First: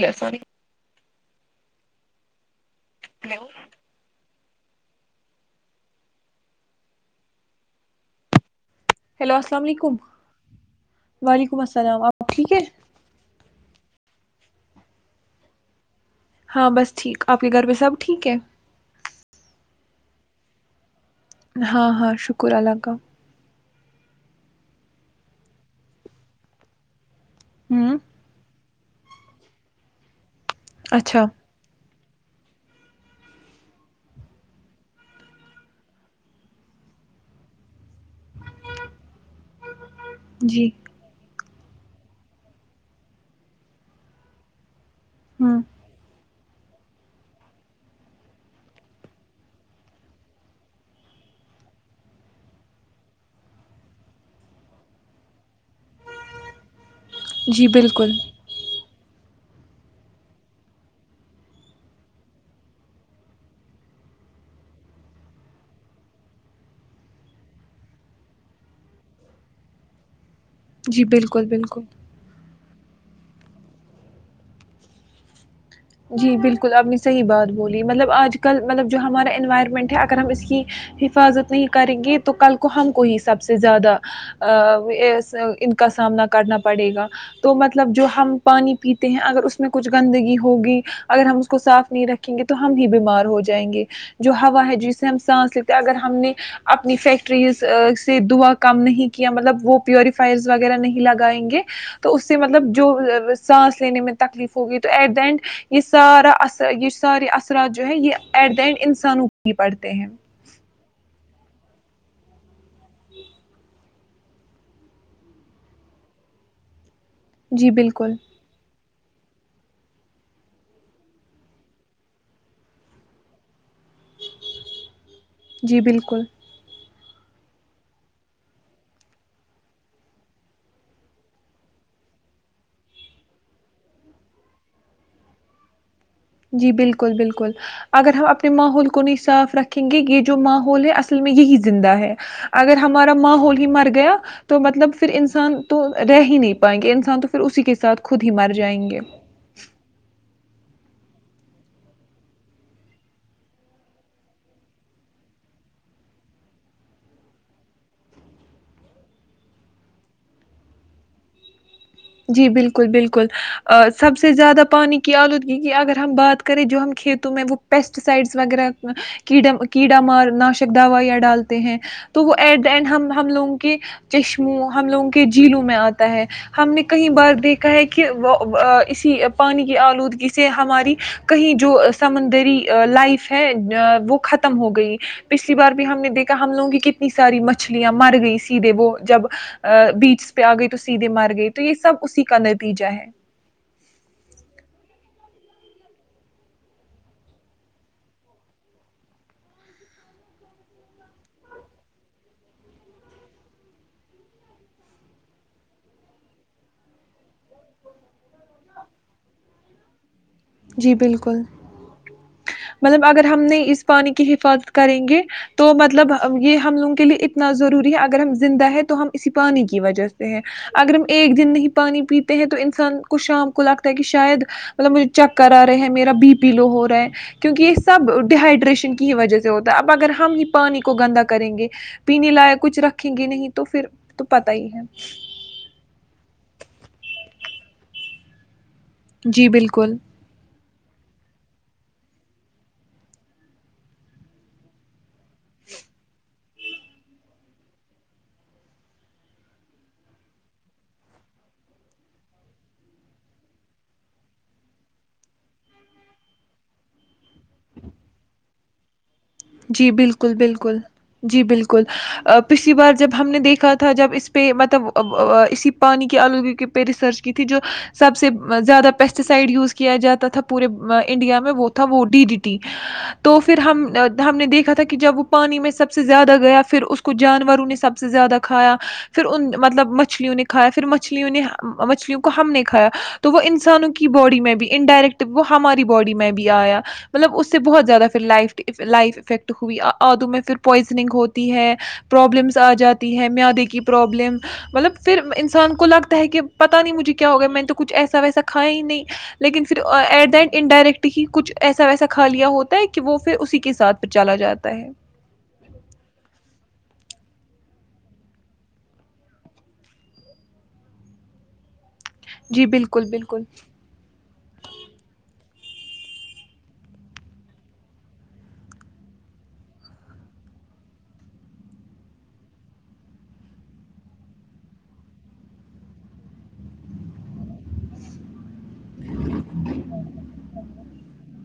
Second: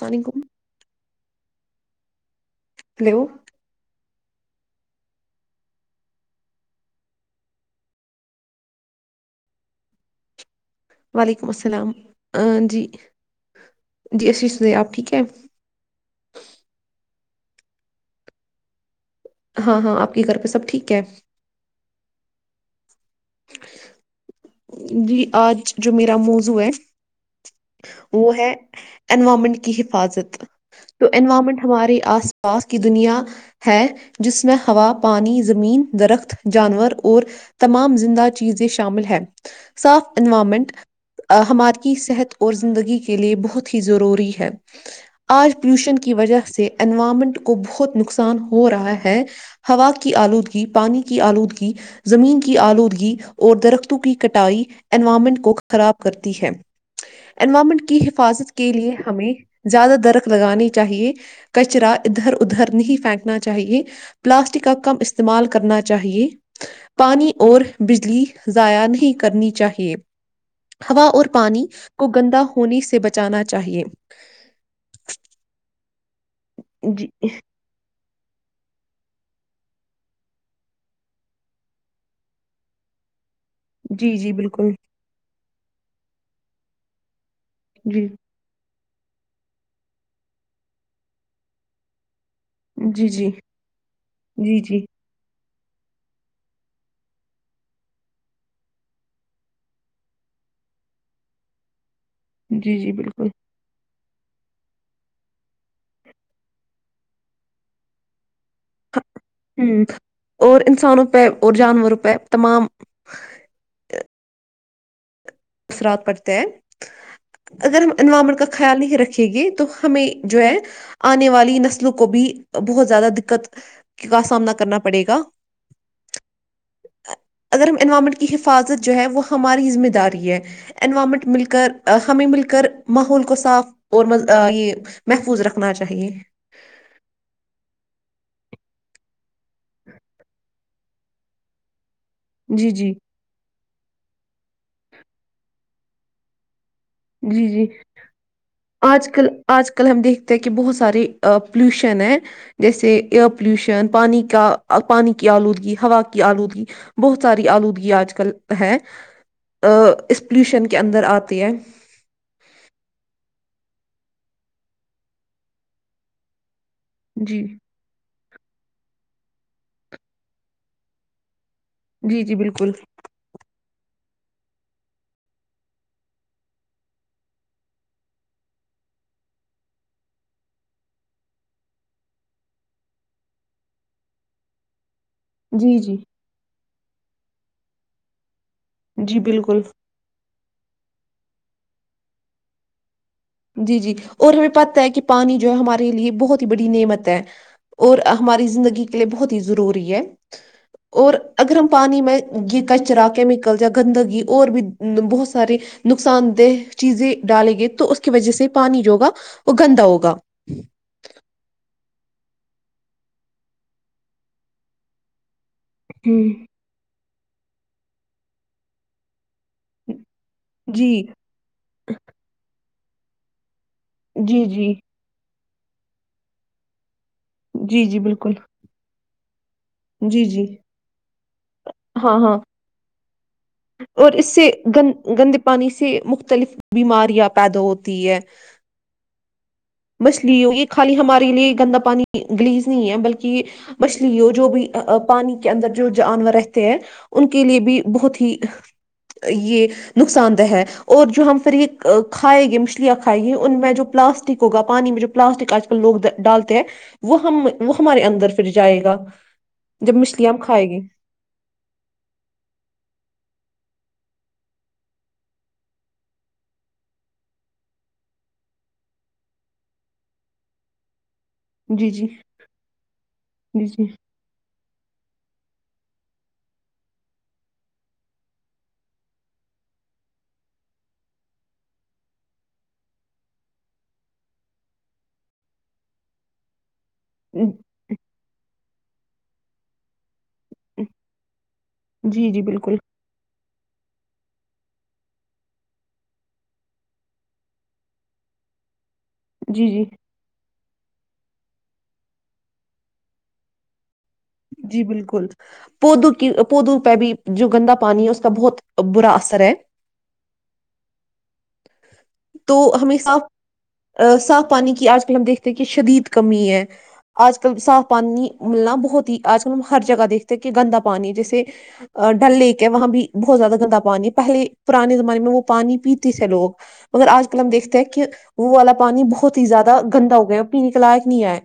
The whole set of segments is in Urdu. اللام علیکم [unintelligible] ہیلو ہیلو السلام علیکم وعلیکم السلام آپ ٹھیک ہے جی جی اشری س د آپ ٹھیک ہے [unintelligible] ہاں بس ٹھیک آپ کے گھر پہ سب ٹھیک ہے ہاں ہاں آپ کے گھر پہ سب ٹھیک ہے ہاں ہاں شکر اللہ کا جی آج جو میرا موضوع ہے ہوں وہ ہے اونوارمینٹ کی حفاظت تو اچھا انوائرمنٹ ہماراری آس پاس کی دنیا ہے جس میں ہوا پانی زمین درخت جانور اور تمام زندہ چیزیں شامل ہے صاف جی انوائرمنٹ ہمارے کی صحت اور زندگی کے لئے بہت ہی ضروری ہے آج ہوں پولوشن کی وجہ سے انوائرمنٹ کو بہت نقصان ہو رہا ہے ہوا کی آلودگی پانی کی آلودگی زمین کی آلودگی اور درختوں کی کٹائی انوائرمنٹ کو خراب کرتی ہے جی انوائرمنٹ کی بالکل حفاظت کے لیے ہمیں زیادہ درخ لگانی چاہیے کچرا ادھر ادھر نہیں پھینکنا چاہیے پلاسٹک کا کم استعمال کرنا چاہیے پانی اور بجلی ضاائیا نہیں کرنی چاہیے جی ہوا اور بالکل پانی بالکل کو گندا ہونے سے بچانا چاہیے جی بالکل اب نے جی صحی بات بولی مطلب آج کل مطلب جو ہمارا انوائرمنٹ ہے اگر ہم ا اس کی حفاظت نہیں کریں گے تو کل کو ہم کو ہی سب سے زیادہ جی جی بالکل ان کا سامنا کرنا پڑے گا تو مطلب جو جی ہم پانی پیتے ہیں اگر اس میں کچھ گندگی ہوگی اگر ہم اس کو صاف نہیں رکھے یں گے تو ہم ہی جی بیمار جی ہو جائیں گے جو جی ہوا ہے جی جس سے ہم سانس ل اگر ہم نے اپنی فیکٹریز سے دعا کام نہیں کیا مطلب وہ پیوریفائر وغیرہ نہیں لگائیں گے تو اس سے مطلب جی جو جی بالکل سانس لینے میں تکلیف ہوگئی تو ایٹ دا اینڈ یہ سارا اثر یہ سارے اثرات جو ہے یہ ایٹ دا اینڈ انسانوں کو ہی ہ پڑتے ہیں اور انسانوں پہ اور جانور پہ تمام اثرات پڑتے ہیں جی اگر ہم بالکل انوائرمنٹ کا خیال نہیں رکھے دیں گے تو ہمیں جو ہے آنے والی نسلوں کو بھی بہت زیادہ دقت کا سامنا کرنا پڑے گا جی بالکل اگرم انوائرمنٹ کی حفاظت جو ہے وہ ہماری ذمہ داری ہے انوائرمنٹ مل کر ہمیں مل کر ماحول کو صاف اور یہ محفوظ رکھنا چاہیے جی بالکل بالکل اگر ہم اپنے ماحول کو نہیں صاف رکھیں گے یہ جو ماحول ہے اصل میں یہی زندہ ہے جی اگر جی ہمارا ماں ہوول مر گیا تو مطلب پھر انسان تو رہ ہی نہیں پ پائیں گے انسان تو پھر جی اسی جی کے ساتھ خود ہی مر جائیں گے آج کل آج کل ہم دیکھتے کہ بہت سارے پلیوشن ہے جیسے ایئر پولوشن پانی کا پانی کی آلودگی ہوا کی آلودگی بہت ساری آلودگی آج کل ہے اس پلیوشن کے اندر آتی ہے جی بالکل بالکل سب سے زیادہ پانی کی آلودگی کی اگر ہم بات کریں جو ہم کھیتوں جی میں وہ پیسٹ سائڈس وغیرہ کیڈا کییڑا مار ناشک دوایاں ڈالتے ہیں جی تو وہ جی ایٹ دا بالکل اینڈ ہم ہم لوگوں کو کے چشموں ہم لوگوں کے جیلوں میں آتا ہے ہم نے کئی بار دیکھا ہے کہ وہ اسی پانی کی آلودگی سے ہماری کہیں جو سمندری لائف ہے وہ ختم ہو گئی پچھلی بار جی بھی جی ہم نے دیکا ہم لگوں کی کتنی ساری مچھلں مر گئی دے وہ جی جب بالکل بیچ پ آ گئے تو سیدھے مار گئے تو یہ سب اسی کا نتیجہ ہے جی جی اور ہمیں پتتا ہے کہ پانی جو ہے ہمارے لیے بہت ہی بڑی نعمت ہے اور ہماری زندگی کے لیے بہت ہی ضروری ہے اور اگر ہم پانی میں یہ کچرا کیمیکل یا گندگی اور بھی بہت سارے نقصان دہ چیزیں ڈالیں گے تو کی وجہ سے پانی جو ہوگا وہ گندا ہوگا جی بالکل مطلب اگر ہم نے اس پانی کی حفاظت کریں گے تو مطلب ہوں یہ ہم لگ کے لیے انا ضروری ہے اگر ہم زندہ ہیں تو ہم اس پانی کی وجہ سے ہے جی اگر ہم ایک دن نہیں پانی پیتے ہیں تو ان سے ن کشام لگتا ہے کہ جی شاید جی مطلب م چکرا رہے ہیں میرا بی پی لو ہو رہا ہے کیونکہ یہ جی جی سب بالکل ڈہائیڈریشن کی وجہ سے ہوتا ہے اب اگر جی ہم ہی جی پانی کو گندا کریں گے ہاں پینے ہاں لائق کچھ رکھیں گے نہیں تو پھر اور تو اس سے پتا ہی ہے گند گندے پانی سے مختلف بیماریاں پیدا ہوتی ہے جی بالکل مچھلیوں یہ خالی ہمارے لیے گندا پانی گلیز نہیں ہے بلکہ مچھلی ہو جو بھی پانی کے اندر جو جانور رہتے ہیں ان کے لیے بھی بہت ہی یہ نقصان دہ ہے اور جو ہم پھر یہ کھائےیں گے مچھلیاں کھائےیں گی ان میں جو پلاسٹک ہوگا پانی میں جو پلاسٹک آج کل لوگ ڈالتے ہیں وہ ہم وہ ہمارے اندر پھر جائے گا جی جب مچھلیاں بالکل ہم کھائیں بالکل گے جی بالکل پچھلی بار جب ہم نے دیکھا تھا جب اس پہ مطلب اسی پانی کی آلودگی پہ ریسرچ کی تھی جو سب سے زیادہ پیسٹی سائڈ یوز کیا جاتا تھا پورے انڈیا میں وہ تھا جی وہ جی ڈی ڈیٹی تو پھر جی ہم ہم نے دیکھا تھا کہ جب وہ پانی میں سب سے زیادہ گیا پھر اس کو جانوروں نے سب سے زیادہ کھایا پھر ان مطلب مچھلیوں نے کھایا پھر مچھلیوں نے مچھلیوں کو ہم نے کھایا تو وہ انسانوں کی باڈی میں بھی انڈائریکٹ وہ ہماری باڈی میں بھی آیا مطلب جی اس سے بہت زیادہ پھر لائف لائف افیکٹ ہوئی ادو میں پھر پوائزنگ ہوتی ہے جی جی پروابلمس آ بالکل جاتی ہے میں دیکھی کی پرابلم مطلب پھر انسان کو لگتا ہے کہ پتا نہیں مجھے کیا ہوگیا میں نے تو کچھ ایسا ویسا کھایا ہی نہیں لیکن جی پھر جی ایٹ دٹ انڈائریکٹ ہی کچھ ایسا ویسا کھا لیا ہوتا ہے کہ وہ پھر اسی کے ساتھ پھر چلا جاتا جی ہے بالکل پودو کی پودو پہ بھی جو گندا پانی ہے اس کا بہت برا اثر ہے تو جی ہمیں بالکل بالکل صاف صاف پانی کی آج کل ہم دیکھ کہ شدید کمی ہے آج کل صاف پانی ملنا بہت ہی آج کل ہم ہر جگہ دیکھتے کہ گندا پانی جیسے ڈل لیک ہے وہاں بھی بہت زیادہ گندا پانی پہلے پرانے زمانے میں وہ پانی پیتے تھے لوگ مگر آج کل ہم دیکھتے ہیں کہ وہ والا پانی بہت ہی زیادہ گندا ہو گیا ہے اور پینے کے لائق نہیں آئے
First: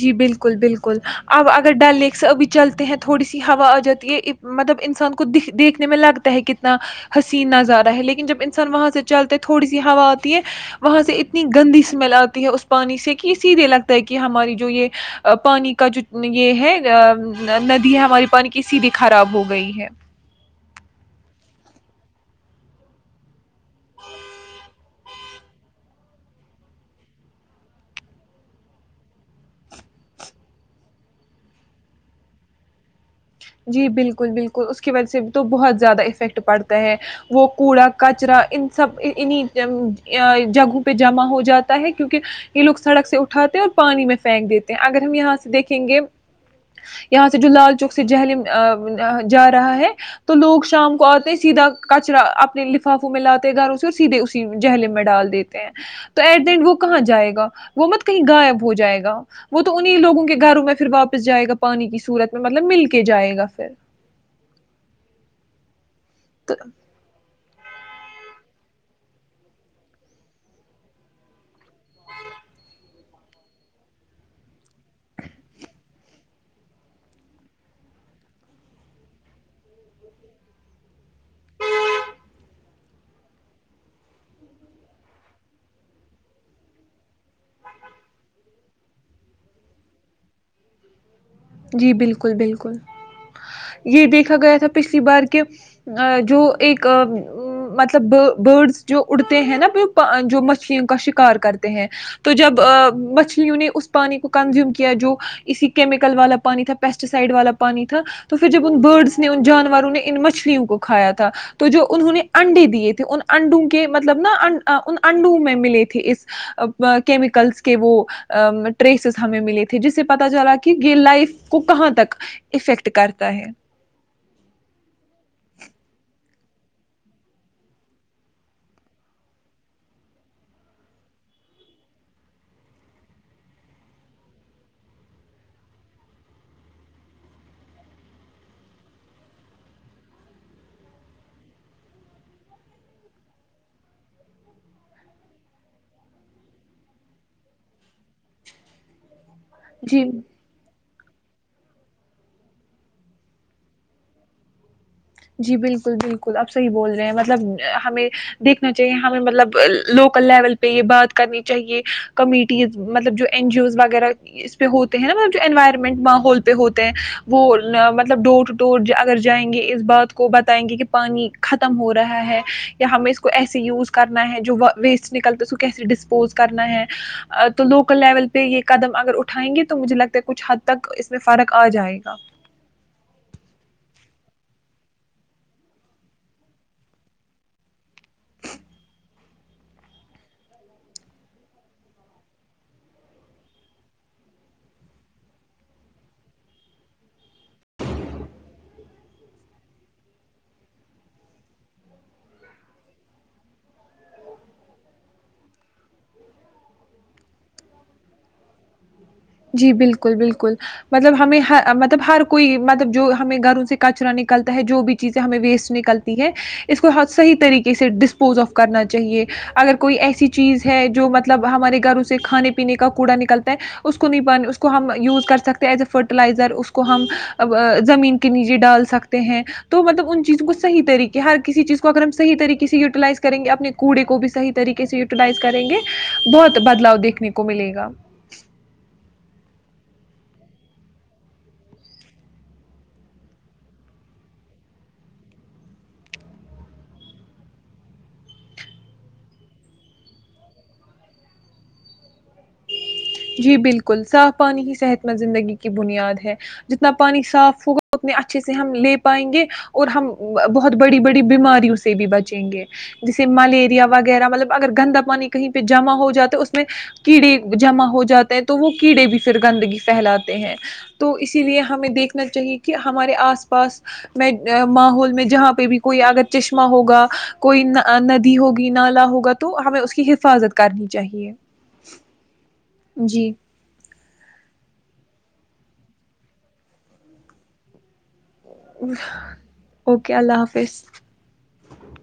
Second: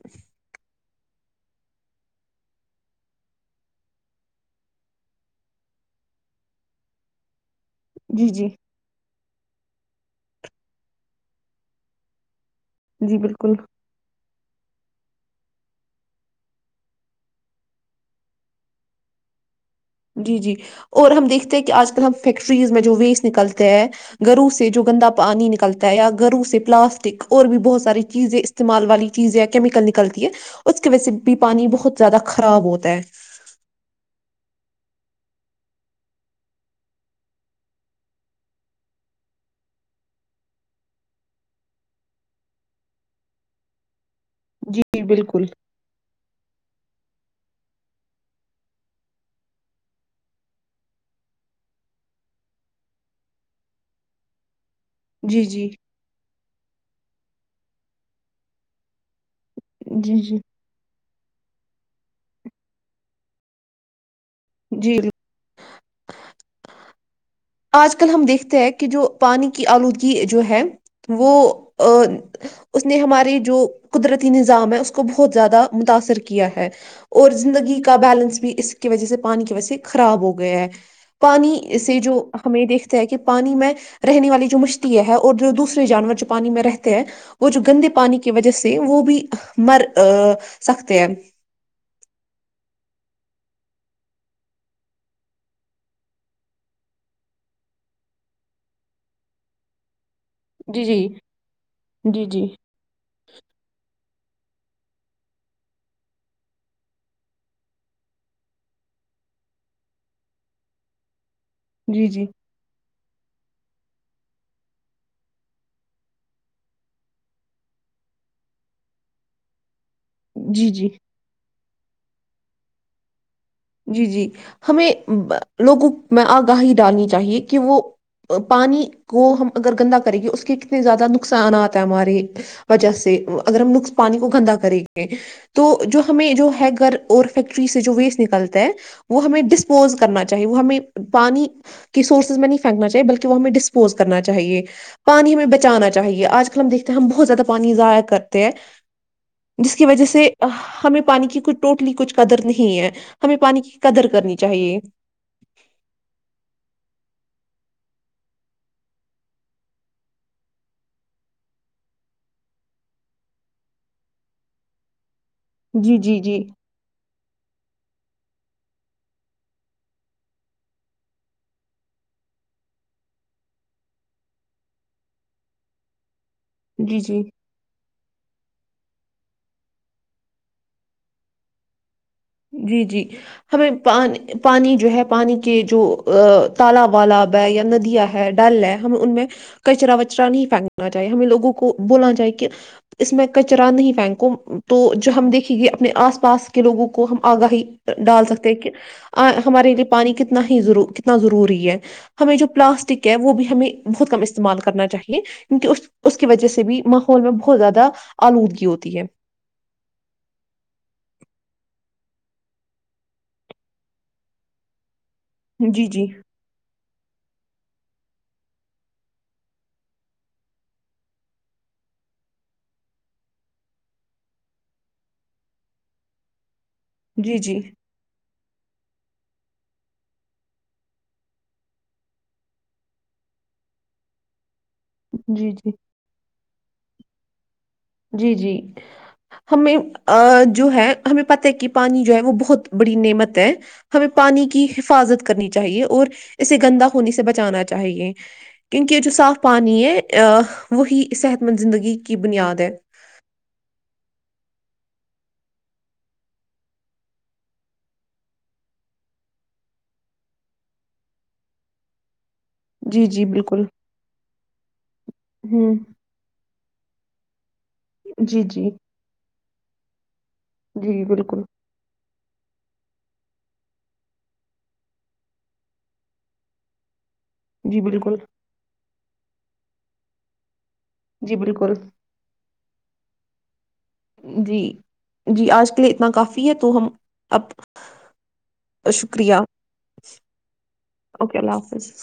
جی بالکل بالکل ال اب اگر ڈل لیک سے ابھی چلتے ہیں تھوڑی سی ہوا آ جاتی ہے مطلب انسان کو د دیکھنے میں لگتا ہے کتنا ہسین یادہ ہے لیکن جی جب جی انسان وہاں سے چلتے تھوڑی سی ہوا آتی ہے وہاں سے اتنی گندی اسمیل آتی ہے اس پ پانی سے جی کہ بالکل سیدھے لگتا ہے کہ ہماری جو یہ پانی کا جو یہ ہے ا ندی ہے ہماری پانی کی سیدھی خراب ہو گئی ہے جی جی اور ہم دیکھتے ہیں کہ آج کل ہم فیکٹریز میں جو ویسٹ نکلتے ہیں گرو سے جو گندا پانی نکلتا ہے یا گرو سے پلاسٹک اور بھی بہت ساری چیزیں استعمال والی چیزیں یا کیمیکل نکلتی ہے اس کی وجہ سے بھی پانی بہت زیادہ خراب ہوتا ہے جی بالکل بالکل اس کی وجہ سے تو بہت زیادہ افیکٹ پڑتا ہے وہ کوڑا کچرا ان سب انہیں جگہوں پہ جمع ہو جاتا ہے کیوںکہ یہ لوگ سڑک سے اٹھاتے ہیں اور پانی میں پھینک دیتے ہیں جی اگر ہم یہاں بالکل سے دیکھیں گے یہاں سے جو لال چوک ج جا رہا ہے تو لوگ شام کو آتے سیدھا کچرا اپنے لفافوں میں لاتے گھروں سے اور سیدھے اسی جہل میں ڈال جی دیتے جی ہیں تو ایٹ دا اینڈ وہ کہاں جائے گا وہ مت کہیں غائب ہو جائے گا وہ تو انہیں جی لووں کے جی گھروں میں پھر واپ جائے گا پانی کی صورت میں مطلب مل کے کے جائے گا پھر جی پ آج کل ہم دیکھتے ہیں کہ جو پانی کی آلودگی جو ہے وہ اس نے ہمارے جو قدرتی نظام ہے اس کو بہت زیادہ متاثر کیا ہے اور زندگی کا بیلنس بھی اس کی وجہ سے پانی کی وجہ سے خراب ہو گیا ہے پانی سے جو ہمیں یہ دیکھتے ہے کہ پانی میں رہنے والی جو مشتی ہے ہے اور جو دوسرے جانور جو پانی میں رہتے ہیں وہ جو گندے پانی کی وجہ سے وہ بھی مر سکتے ہیں جی بالکل بالکل یہ دیکھا گیا تھا پچھلی بار کہ جو ایک مطلب برڈس جو اڑتے ہیں نا جی مچھلوں کا جی شکار کرتے ہیں جی تو جی جب مچھلیوں نے اس پانی کو کنزیوم کیا جو اسی کیمیکل والا پانی تھا پیسٹیسائڈ والا پانی تھا تو پھر جب ان برڈس نے ان جانوروں نے ان مچھلیوں کو کھایا تھا تو جو جی انہوں نے جی انڈے دیے تھے ان انڈو کے مطلب نا ان انڈو میں ملے تھے اس کیمیکلس کے وہ ٹریسز ہمیں ملے تھے جسے پتا چلا جی کہ جی یہ لائف کو کہاں تک افیکٹ کرتا ہے جی جی ہمیں لوگوں میں آگاہی ڈالنی چاہیے کہ وہ پانی کو ہم اگر گندا کریں گے اس کے کتنے زیادہ نقصانات ہیں ہمارے وجہ سے اگر ہم پانی کو گندا کریں گے تو جو ہمیں جو ہے گھر اور فیکٹری سے جو ویسٹ نکلتے وہ ہمیں ڈسپوز کرنا چاہیے وہ ہمیں پانی کی سورسز میں نہیں پھینکنا چاہیے بلکہ وہ ہمیں ڈسپوز کرنا چاہیے پانی ہمیں بچانا چاہیے آج کل ہم دیکھتے ہیں ہم بہت زیادہ پانی ضائع کرتے ہیں جس کی وجہ جی سے ہمیں پانی کی کوئی ٹوٹلی کچھ قدر نہیں ہے ہمیں پانی کی قدر کرنی چاہیے جی بالکل بالکل اب صحیح بول رہے ہیں مطلب ہمیں دیکھنا چاہیے ہمیں مطلب لوکل لیول پہ یہ بات کرنی چاہیے کمیٹیز مطلب جو این جی اوز وغیرہ اس پہ ہوتے ہیں نا جی انوائرمنٹ جی جی ماحول پہ ہوتے ہیں وہ مطلب ڈور ٹو ڈور اگر جائیں گے اس بات کو بتائیں گے کہ پانی ختم ہو رہا ہے یا ہمیں اس کو ایسے یوز کرنا ہے جو ویسٹ نکلتا ہے اس کو کیسے ڈسپوز کرنا ہے جی جی تو لوکل لیول پہ یہ قدم اگر اٹھائیں گے تو مجھے لگتا ہے کچھ حد تک اس میں فرق آ جائے گا جی جی ہمیں پ پانی جو ہے پانی کے جو تال والال ہے یا ندیاں ہے ڈل ہے ہمیں ان میں کچرا وچرا نہیں پھینکنا چاہیے ہمیں لوگوں کو بولنا چاہیے کہ اس میں کچرا نہیں پھینکو تو جو ہم دیکھیں گے اپنے آس پاس کے لوگوں کو کو ہم آگاہی ڈال سکتے ہیں کہ ہمارے لیے پانی کتنا ہی کتنا ضروری ہے ہمیں جو پلاسٹک ہے وہ بھی ہمیں بہت کم استعمال کرنا چاہیے کیونہ اس اس کی وجہ سے بھی ماحول میں بہت زیادہ آلودگی ہوتی ہے جی بالکل بالکل مطلب ہمیں ہ مطلب ہر کوئی مطلب جو ہمیں گھروں سے کچرا نکلتا ہے جو بھی چیزیں ہمیں ویسٹ جی جی نکلتی ہے اس کو حت صحی طریقے سے ڈسپوز آف کرنا چاہیے اگر کوئی ایسی چیز ہے جو مطلب ہمارے گھروں سے کھانے پینے کا کوڑا نکلتا ہے اس کو نہیں پانی اس کو ہم یوز کر سکتے ایز اے فرٹیلائزر اس کو ہم جی جی زمین کے نیچے ڈال سکتے ہیں تو مطلب ان چیزوں کو صح طریقے ہر کسی چیز کو اگر ہم صح طریقے سے یٹیلائز کریں گے اپنے کوڑے کو بھی صح طریقے سے یوٹی لائز جی کریں جی گے بہت بدلاؤ دیکنے کو ملے گا جی جی ہمیں جو ہے ہمیں پت ہے کہ پانی جو ہے وہ بہت بڑی نعمت ہے ہمیں پانی کی حفاظت کرنی چاہیے اور اسے گندا ہونے سے بچانا چاہیے کیونکہ یہ جو صاف پانی ہے وہی صحت مند زندگی کی بنیاد ہے جی بالکل صاف پانی ہی صحت مند زندگی کی بنیاد ہے جتنا پانی صاف ہوگا اتنے اچھے سے ہم لے پائیں گے اور ہم بہت بڑی بڑی بیماریوں سے بھی بچ یں گے جی جی جیسے بالکل ملیریا وغیرہ مطلب اگر گندا پانی کہیں پہ ہوں جمع ہو جاتا تو اس کیڑے ج ہو جا ہیں جی تو جی وہ کیڑے بھی ر گندگی پھیلاات ہیں جی تو اسی بالکل لیے ہمیں دیکھ نا چاہیے کہ ہمارے آس پاس میں ماحول میں جہاں پہ بھی کوئی اگر چشمہ ہوگا کوئی جی ن بالکل ندی ہوگی نا ہوگا تو ہمیں اس کی حفاظت کر کرنی چاہیے جی بالکل جی جی جی آج کے لیے اتنا کافی ہے تو ہم اب شکریہ اوکے اللہ حافظ اوکے اللہ حافظ